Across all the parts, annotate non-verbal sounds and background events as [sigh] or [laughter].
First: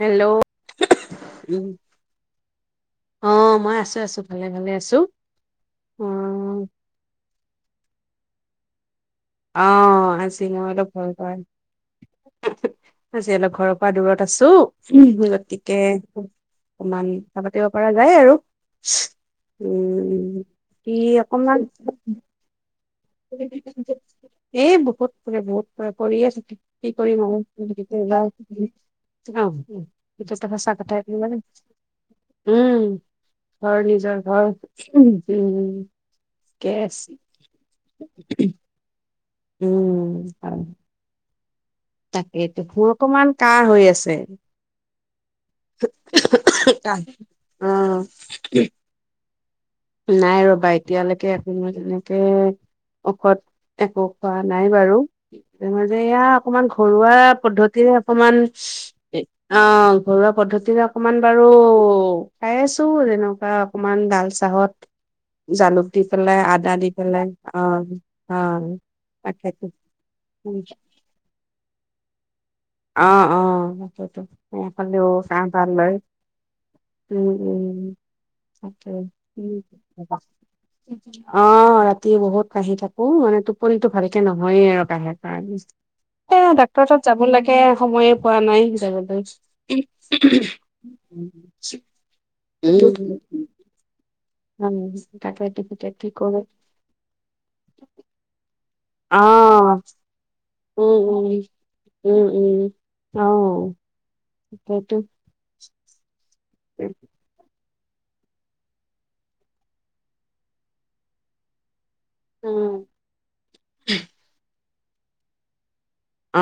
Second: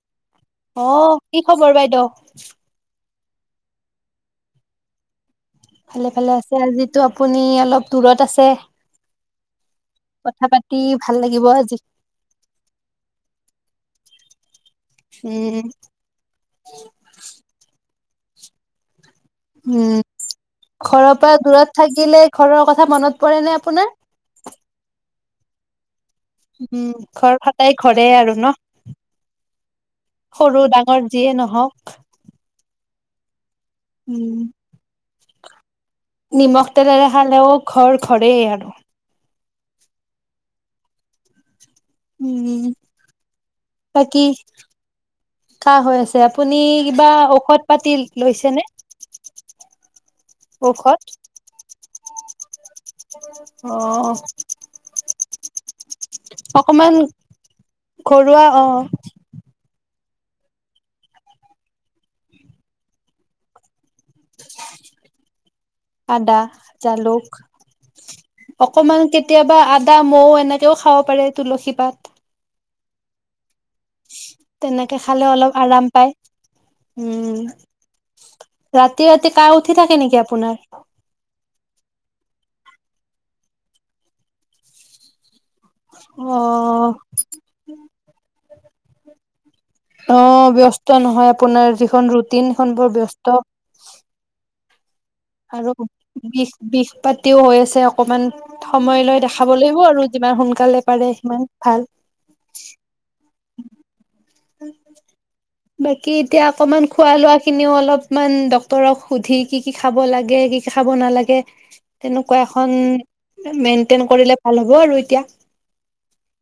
Hello অ কি উম খবৰ বাইদেউ অ মই আছো আছো ভালে ভালে আছো। অ ভালে ভালে আছে আজিটো আপুনি অলপ দূৰত আছে। আছে। অ আজি মই অলপ ঘৰ ভাল পা লাগিব আজি আজি অলপ ঘৰৰ পৰা। পৰা দূৰত আছো। উ উম গতিকে অকনমান পাতিব পৰা যায় যায় আৰু উম কি ঘৰৰ পৰা অকমান দূৰত থাকিলে ঘৰৰ কথা। কথা মনত পৰে নে আপোনাৰ? এই বহুত পৰে। পৰিয়ে থাকে। উম কি কৰিম ঘৰ আৰু সদায় ঘৰে আৰু ন আহ স সৰু সঁচা ডাঙৰ কথায় যিয়ে নহওক উম [unintelligible] ঘৰ নিজৰ উম ঘৰ হ উম ঠিকে আছি। ঘৰে আৰু উম তাকেতো, উম মোৰ অকমান কাহ হৈ আছে বাকী কাহ হৈ আছে আপুনি ক কিবা আহ উ [unintelligible] নাই ৰবা এতিয়ালৈকে একো মই তেনেকে ঔষধ অ একো খোৱা নাই বাৰু। এ [inaudible] এয়া অকমান ঘৰুৱা পদ্ধতিৰে অকমান ঘৰুৱা অ অ ঘৰুৱা পদ্ধতিৰে অকনমান বাৰু খাই আছো তেনেকুৱা অকনমান ডাল চাহত জালুক দি আদা পেলাই, দি জালুক পেলাই অ' অ' অকমান কেতিয়াবা তাকেটো আদা মৌ এনেকেও খাব পাৰে তুলসী পাত অ অ তেনেকে ফালেও খালে কাঁহ অলপ ভাল আৰাম হয় পায় উম উম ৰাতি ৰাতি কাহ উঠি থাকে নেকি আপোনাৰ অ ৰাতি বহুত কাঁহি থাকো মানে টোপনিটো ভালকে নহয়ে আৰু কাঁহে। এ অ ডাক্তৰ ওচৰত যাব লাগে। সময়ে পোৱা নাই যাবলৈ অ ব্যস্ত নহয় আপোনাৰ যিখন ৰুটিন সেইখন বৰ ব্যস্ত উম আৰু বিষ বিষ পাতিও হৈ আছে অকমান সময় লৈ দেখাব অ', লাগিব আৰু যিমান সোনকালে উম, পাৰে উম, সিমান ভাল। উম, উম। অ', সেইটো বাকী এতিয়া অকণমান খোৱা লোৱা খিনিও অল অলপমান ডক্তৰক সুধি কি কি খাব লাগে কি কি খাব নালাগে। তেনেকুৱা এখন উম। মেইনটেইন কৰিলে ভাল হ'ব। হব আৰু এতিয়া। অ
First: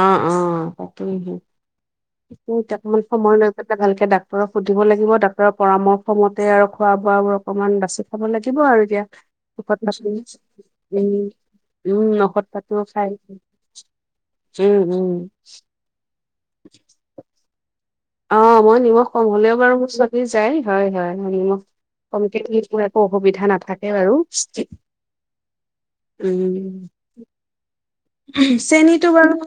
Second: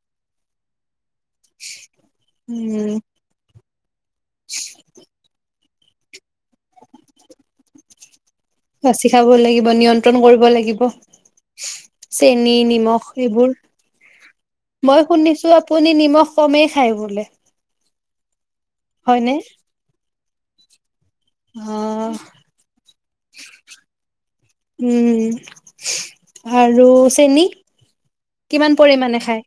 অ থাইং কিউ উম সময় লৈ এটা ডাল ডাক্তৰক সুধিব লাগিব ডাক্তৰক পৰামৰ্শ মতে আৰু খোৱা বোৱা বোৰ অকণমান বাছি খাব লাগিব আৰু এতিয়া বাচি খাব লাগিব নিয়ন্ত্ৰণ কৰিব লাগিব উম নখত চেনি পাতোও নিমখ খাই এইবোৰ উম, মই উম, শুনিছো আপুনি নিমখ কমেই খায় বোলে। অ মই নিমখ কম হয়নে হলেও বাৰু মোৰ চ যাই হয় হয় অ কমতি দিলে একো অসুবিধা নাথাকে বাৰু উ উম আৰু চেনি কিমান চেনীটো পৰিমাণে বাৰু খায়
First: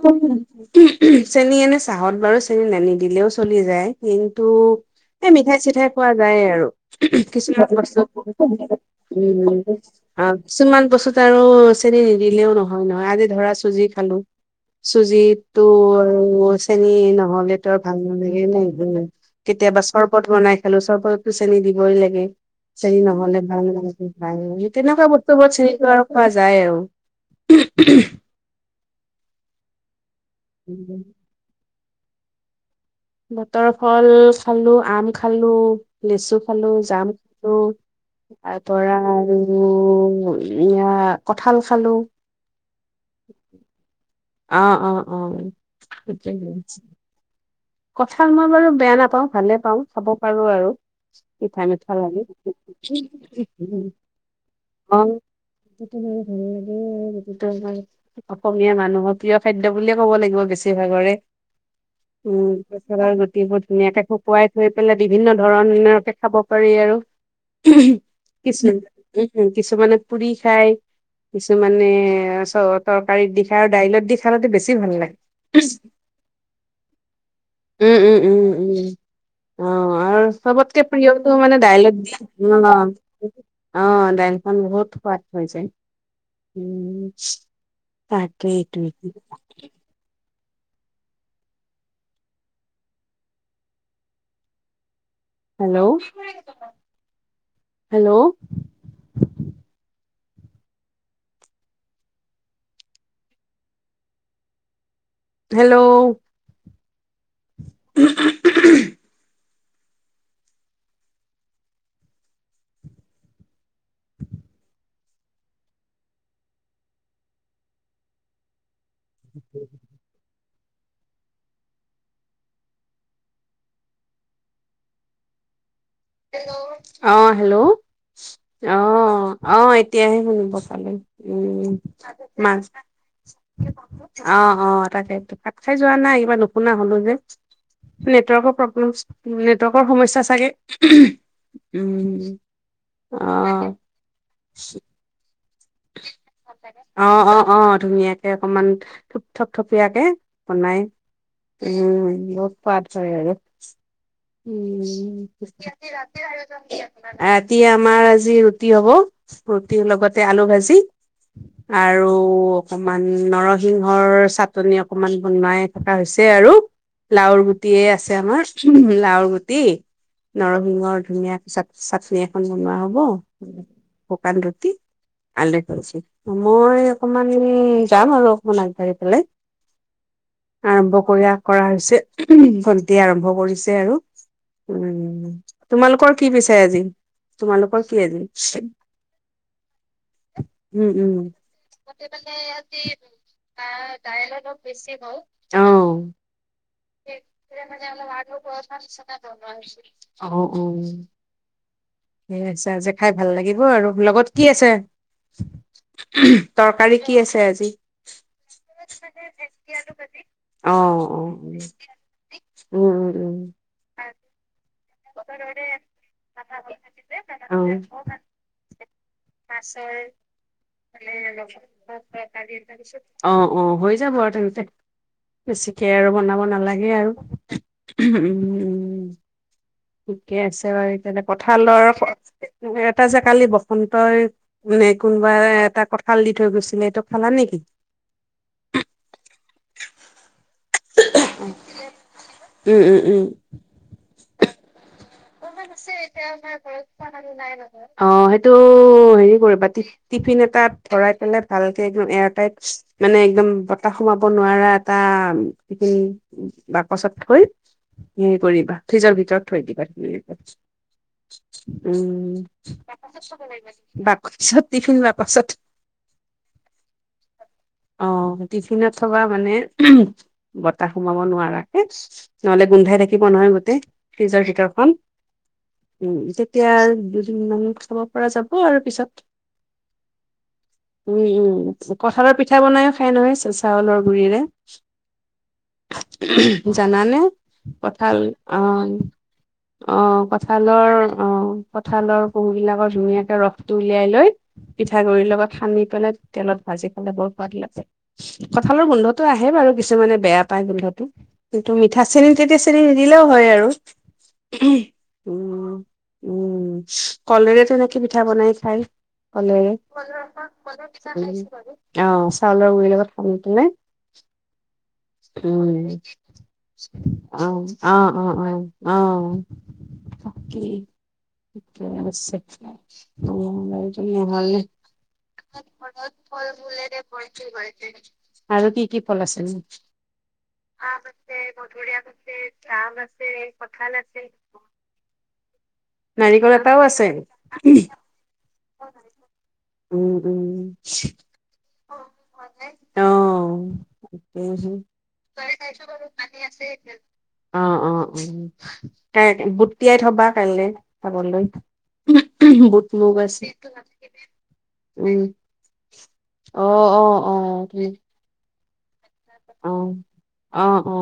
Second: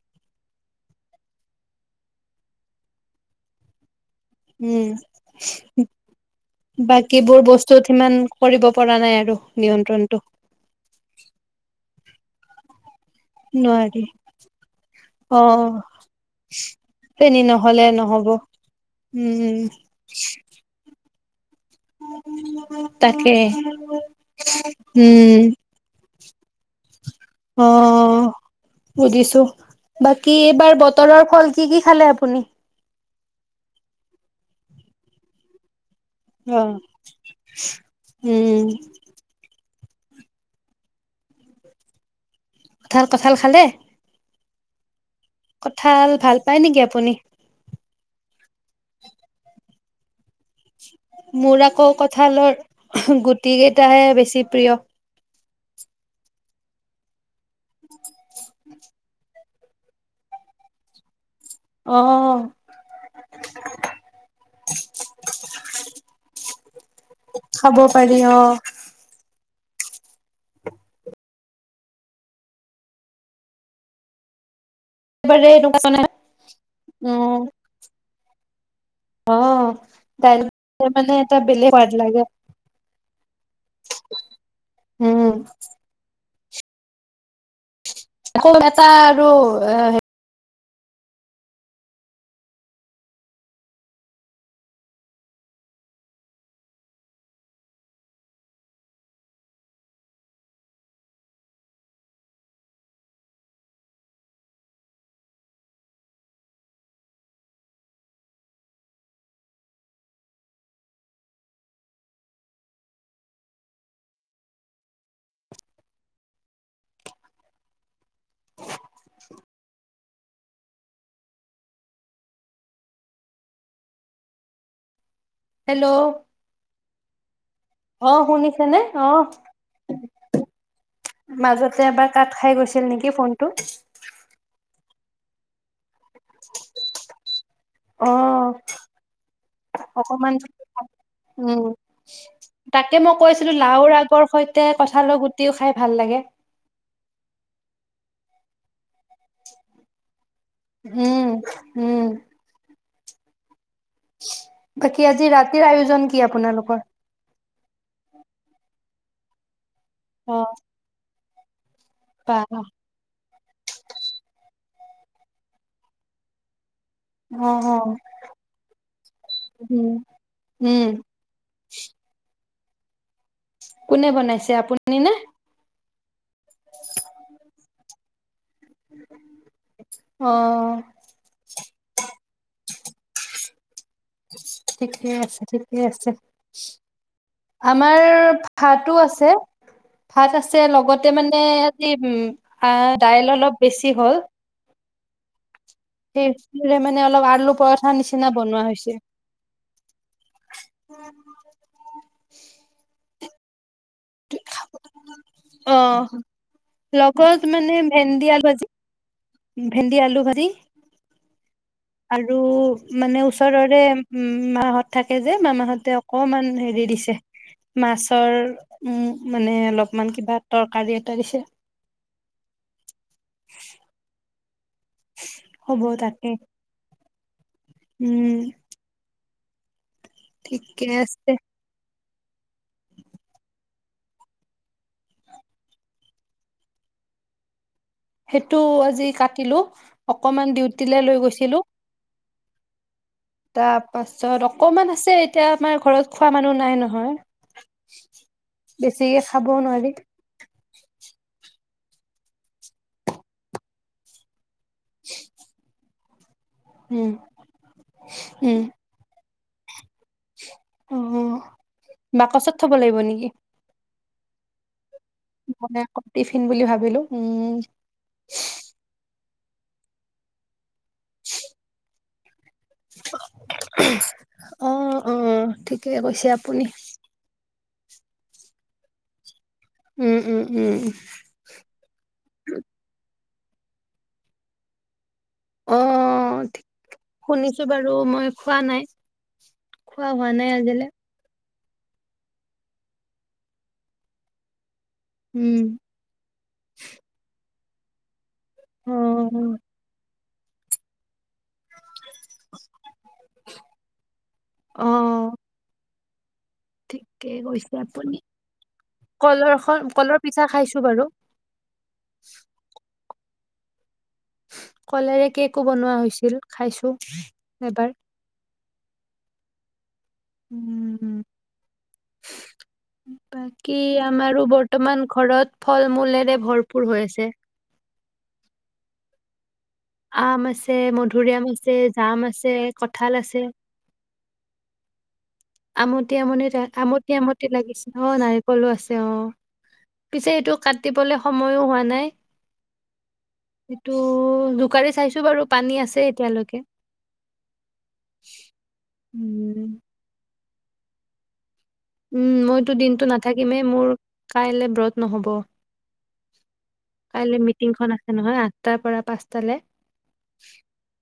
চেনী এনে চাহত বাৰু চেনী, নান নিদিলেও চলি যায় কিন্তু উম এই মিঠাই চিঠাই খোৱা যায় আৰু বাকীবোৰ কিছুমান বস্তুত সিমান উ কৰিব পৰা নাই আৰু নিয়ন্ত্ৰণটো কিছুমান বস্তুত আৰু নিদিলেও নহয় নহয় আজি ধৰা চুজি নোৱাৰি খালো অ চুজিতো আৰু চেনি চেনি নহলে ত ভাল নহব নালাগে ন খাবলে উম কেতিয়াবা চৰবত বনাই খালো চৰবত চেনী দিবই লাগে চেনী তাকে নহলে ভাল নালাগে খাই তেনেকুৱা বস্তু উম বৰ চেনীটো আৰু মাজায় আৰু অ বুজিছোঁ বাকী এইবাৰ বতৰৰ ফল কি কি? খালে আপুনি? বতৰ ফল খালো আম খালো লেচু অ খালো জামু খালো উম তাৰ পৰা উ এয়া কঠাল খালো কঁঠাল কঁঠাল খালে? অ অ অ কঁঠাল ভাল পায় নেকি আপুনি? কথা মই বাৰু বেয়া নাপাওঁ ভালে পাওঁ খাব পাৰো আৰু মোৰ পিঠা আকৌ মিঠা লাগি কঁঠালৰ গুটি কেইটাহে বেছি প্ৰিয়। অ তোমাৰ ভাল লাগে আৰু অসমীয়া মানুহত প্ৰিয় খাদ্য বুলিয়ে ক'ব লাগিব বেছিভাগৰে উ অ', গছলৰ গুটিবোৰ ধুনীয়াকে শুকুৱাই থৈ পেলাই বিভিন্ন ধৰণকে খাব পাৰি আৰু খাব পাৰি অ'। কিছুমান উ কিছুমানে পুৰি খায় কিছুমানে চ তৰকাৰিতত দি খায় আৰু দাইলত দি খালতে বেছি ভাল লাগে একেবাৰে এনেকুৱা মানে উম, উম উম উম উম অ', আহ আৰু দাইল চবতকে প্ৰিয়টো এটা মানে বেলেগ সোৱাদ দাইলত দি লাগে। উ আহ দাইলখন বহুত সোৱাদ উম, হৈ যায় উম আকৌ তাকেইটো এটা আৰু এ হে hello hello hello [unintelligible] [unintelligible] hello hello অ হেল্ল' অ অ', শুনিছেনে? অ এতিয়াহে শুনিব পালো উ মাজতে এবাৰ কাট ম খাই গৈছিল নেকি ফোনটো। অ অ তাকে ত কাঠ খাই যো যোৱা নাই কিবা নুশুনা হলো যে অ', নেটৱৰ্কৰ প্ৰব্লেম নেটৱৰ্কৰ সমস্যা অকমান চাগে। উম তাকে মই অ কৈছিলো লাওৰ আগৰ সৈতে কথালৈ গ অ অ অ ধুনীয়া অকমান থপ থপিয়াকে বনাই উম, উম লগত পাত আৰু বাকী উম আজি ৰাতিৰ আয়োজন কি আপোনালোকৰ? [unintelligible] এতিয়া আমাৰ আজি ৰুটি হ'ব। লগতে অ আলু ভাজি। আৰু বা অকমান নৰদ। সিংহৰ চাটনি অকমান বনোৱাই থকা হৈছে আৰু। লাওৰ গুটিয়ে উম আছে আমাৰ ৰ গুটি উম নৰসিংহৰ ধুনীয়া পিছত চাটনি [unintelligible] বনোৱা হ'ব। কোনে শকান বনাইছে ৰুতি আপুনি নে? [unintelligible] কৰিছে। মই অকমান যাম আৰু। আগবাঢ়ি পেলাই অ আৰম্ভ কৰি কৰা হৈছে [unintelligible] ভণ্টি আৰম্ভ কৰিছে। আৰু। ঠিকেই উম আছে ঠিকে আছে। তোমালোকৰ কি পিছে আজি তোমালোকৰ কি আমাৰ আজি ভাতো আছে, ভাত আছে উম লগতে উম মানে আজি দাইল অলপ বেছি হল। হল। সেইৰে মানে অলপ আলু পৰঠা নিচিনা বনোৱা হৈছে। [unintelligible] অ অ সেই আছে আজ খাই ভাল লাগিব আৰু। লগত কি আছে? অ [unintelligible] তৰকাৰী কি আছে লগত আজি? মানে ভেন্দি আলু ভাজি ভেন্দি আলু ভাজি [inaudible] অ অ উম উ উম ম [inaudible] থাকে যে মামাহঁতে অকমান হেৰি দিছে মাছৰ উম মানে [inaudible] অলপমান কিবা তৰকাৰী এটা দিছে অ অ হৈ যাব আৰু তাৰিছত ত হ'ব বেছিকে আৰু তাকে বনাব নালাগে আৰু। উম উ ঠিকে আছে বাৰু এতিয়ালে কঁঠালৰ এটা যে কালি বসন্তই মে কোনোবা এটা কঁঠাল দি থৈ গৈছিলে এইটো খালা নেকি? সেইটো আজি কাটিলো, অকমান ডিউটিলে লৈ উম গৈছিলো। উম উম তাৰপাছত কমান আছে। এতিয়া অ' আমাৰ ঘৰত খোৱা মানুহ নাই নহয় সেইটো বেছিকে হেৰি খাবও কৰিবা, নোৱাৰি টিফিন এটাত ভৰাই পেলাই ভাল একদম এৰাটাইট, মানে একদম বতাহ সোমাব নোৱাৰা এটা টিফিন উম বাকচত থৈ হেৰি উম কৰিবা ফ্ৰিজৰ ভিতৰত থৈ দিবা [unintelligible] অ উম। বাকচত থব লাগিব নেকি বাকচত টিফিন বাকচত মই আকৌ টিফিন বুলি ভাবিলো, উম। অ টিফিনত থবা মানে, তা সোমাব নোৱাৰাকে নহ'লে গোন্ধাই থাকিব নহয় গোটেই, ফ্ৰিজৰ অ ভিতৰখন অ ঠিকে উম কৈছে আপুনি তেতিয়া দুদিন সিমান খাব পৰা যাব আৰু, পিছত উম উম উম উম, কঁঠালৰ পিঠা বনাইও খাই নহয়! চাউলৰ গুৰিৰে অ জানানে শুনিছো বাৰু কঁঠাল মই খোৱা আ নাই খোৱা অ' হোৱা নাই আজিলে কঁঠালৰ, অ'। অ' কঁঠালৰ পহোবিলাকৰ ধুনীয়াকে ৰসটো উলিয়াই লৈ পিঠাগুড়িৰ লগত উম সানি পেলাই তেলত ভাজি খালে বৰ সোৱাদ লাগে। [inaudible] কঁঠালৰ গোন্ধতো আহে অ', বাৰু কিছুমানে বেয়া পাই গোন্ধটো, কিন্তু মিঠা-চেনি তেতিয়া চেনি নিদিলেও হয় আৰু। অ', উম। উম ঠিকেই কলেৰে কৈছে তেনেকে আপুনি। পিঠা বনাই খায়, কলেৰে কলৰখন কলৰ পিঠা খাইছো বাৰু অ' চাউলৰ গুৰি লগত [unintelligible] পোনে কলেৰে কেকো উম, বনোৱা হৈছিল খাইছো অ' এবাৰ। অ' অ' অ'। অ'। উম। [unintelligible] বাকী আমাৰো বৰ্তমান ঘৰত ফল মূলেৰে ভৰপূৰ হৈ আছে। আৰু কি কি ফল আছিল? আম আছে মধুুৰীআম আছে জাম আছে কঁঠাল আছে আমতি আমনি নাৰিকল এটাও আছে। আমতি আমতি লাগিছে অ নাৰিকল উম উম কাটিবলে সময়ো হোৱা নাই। অহ অ এইটো অ জোকাৰি চাইছো বাৰু অ পানী আছে এতিয়ালৈকে ত গুটি তিয়াই উম। থবা ভালে খাবলৈ উম মইতো বুট দিনতো মুগ আছে। নাথাকিমেই মোৰ কাইলৈ ব্ৰত নহ'ব অহ অ অ তাৰ পৰা পাঁচ অহ অহ অ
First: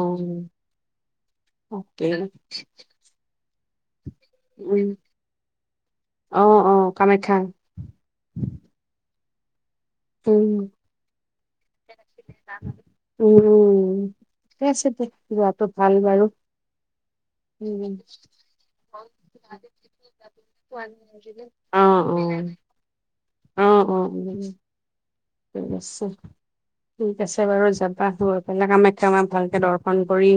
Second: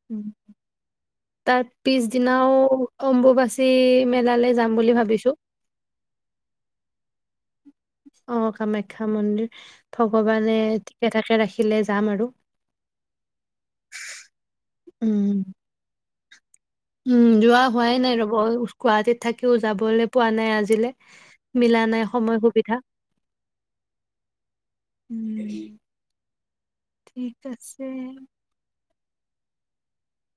তাত তাকে, পিছদিনাও কম টো বাছি মেলালে যাম বুলি উম, ভাবিছো অ', অ', কামাখ্যা, অ কামাখ্যা মন্দিৰ [unintelligible] উ ঠিকে থাকে ৰাখিলে যাম আৰু উম ঠিক আছে দে উম, যোৱাটো ভাল বাৰু উম যোৱা উম, হোৱাই নাই ৰব গুৱাহাটীত থাকিও যাবলৈ পোৱা নাই আজিলে অ', মিলা নাই সময় অ', সুবিধা অ', অ', ঠিক উম, আছে ঠিক আছে বাৰু যাবা গৈ পেলাই কামাখ্যা মাক ভালকে দৰ্শন ন কৰি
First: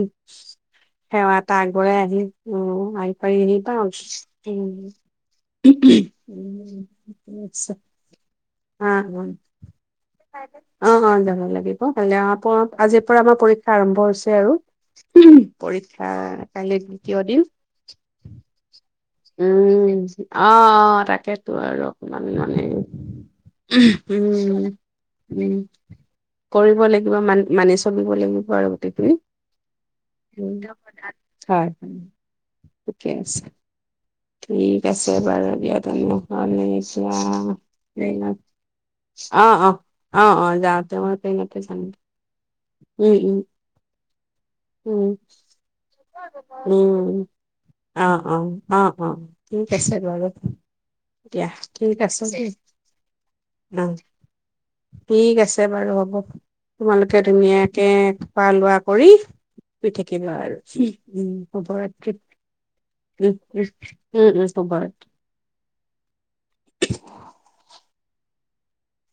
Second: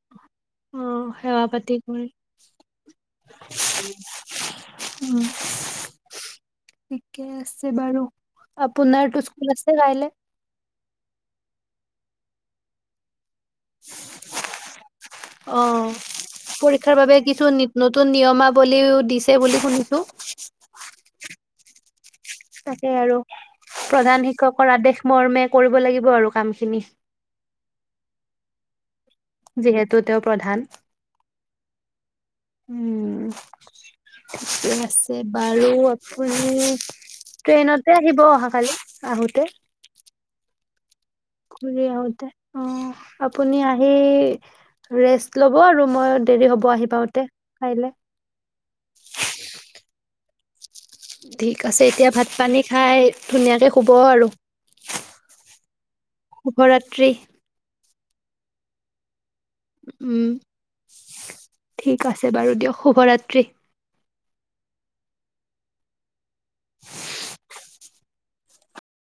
অ', সেৱা এটা পাতি আগবঢ়াই কৰি আহি উ আহি পি আহি পাও উম, ঠিকে আছে বাৰু অ আপোনাৰতো অ স্কুল আছে কাইলে অ হয় যাব লাগিব হলেও আক আজিৰ পৰা আমাৰ পৰীক্ষা আৰম্ভ হৈছে আৰু অ', পৰীক্ষা কাইলৈ পৰীক্ষাৰ বাবে দ্বিতীয় কিছু দিন নি নতুন নিয়মাৱলীও দিছে বুলি উম শুনিছো। অ তাকেইতো আৰু অকমান মানে তাকে আৰু উ প্ৰধান শিক্ষকৰ আদেশ মৰ্মে উ কৰিব লাগিব আৰু কাম খিনি কৰিব লাগিব মান মানি চন লে বাৰগুটিতি যিহেতু তেওঁ প্ৰধান হয় হয় ঠিকে আছে ঠিকে ঠিক আছে বাৰু দিয়া তেনেহ'লে আপুনি এতিয়া ট্ৰেইনতে আহিব ট্ৰেইনত অহাকালি আহোতে অ', অ', অ অ যাওঁতে মই ট্ৰেইনতে যাম। ঘূৰি আহোঁতে। উম, উম, অ'আপুনি আহি উম। ৰেষ্ট ল'ব আৰু মই দেৰি হ'ব আহি উম, পাওতে কাইলে। অ', উ [unintelligible] ঠিক আছে এতিয়া ভাত-পানী খাই ধুনীয়াকে শুব অ', আৰু শুভৰাত্ৰি। ধুনিয়া। খোৱা-লোৱা কৰি। পঠিব উম, উ শৱৰাত্ৰি ঠিক আছে উম, বাৰু দিয়ক উম। শুভৰাত্ৰি। উম, উম শুভৰাত্ৰী। [unintelligible]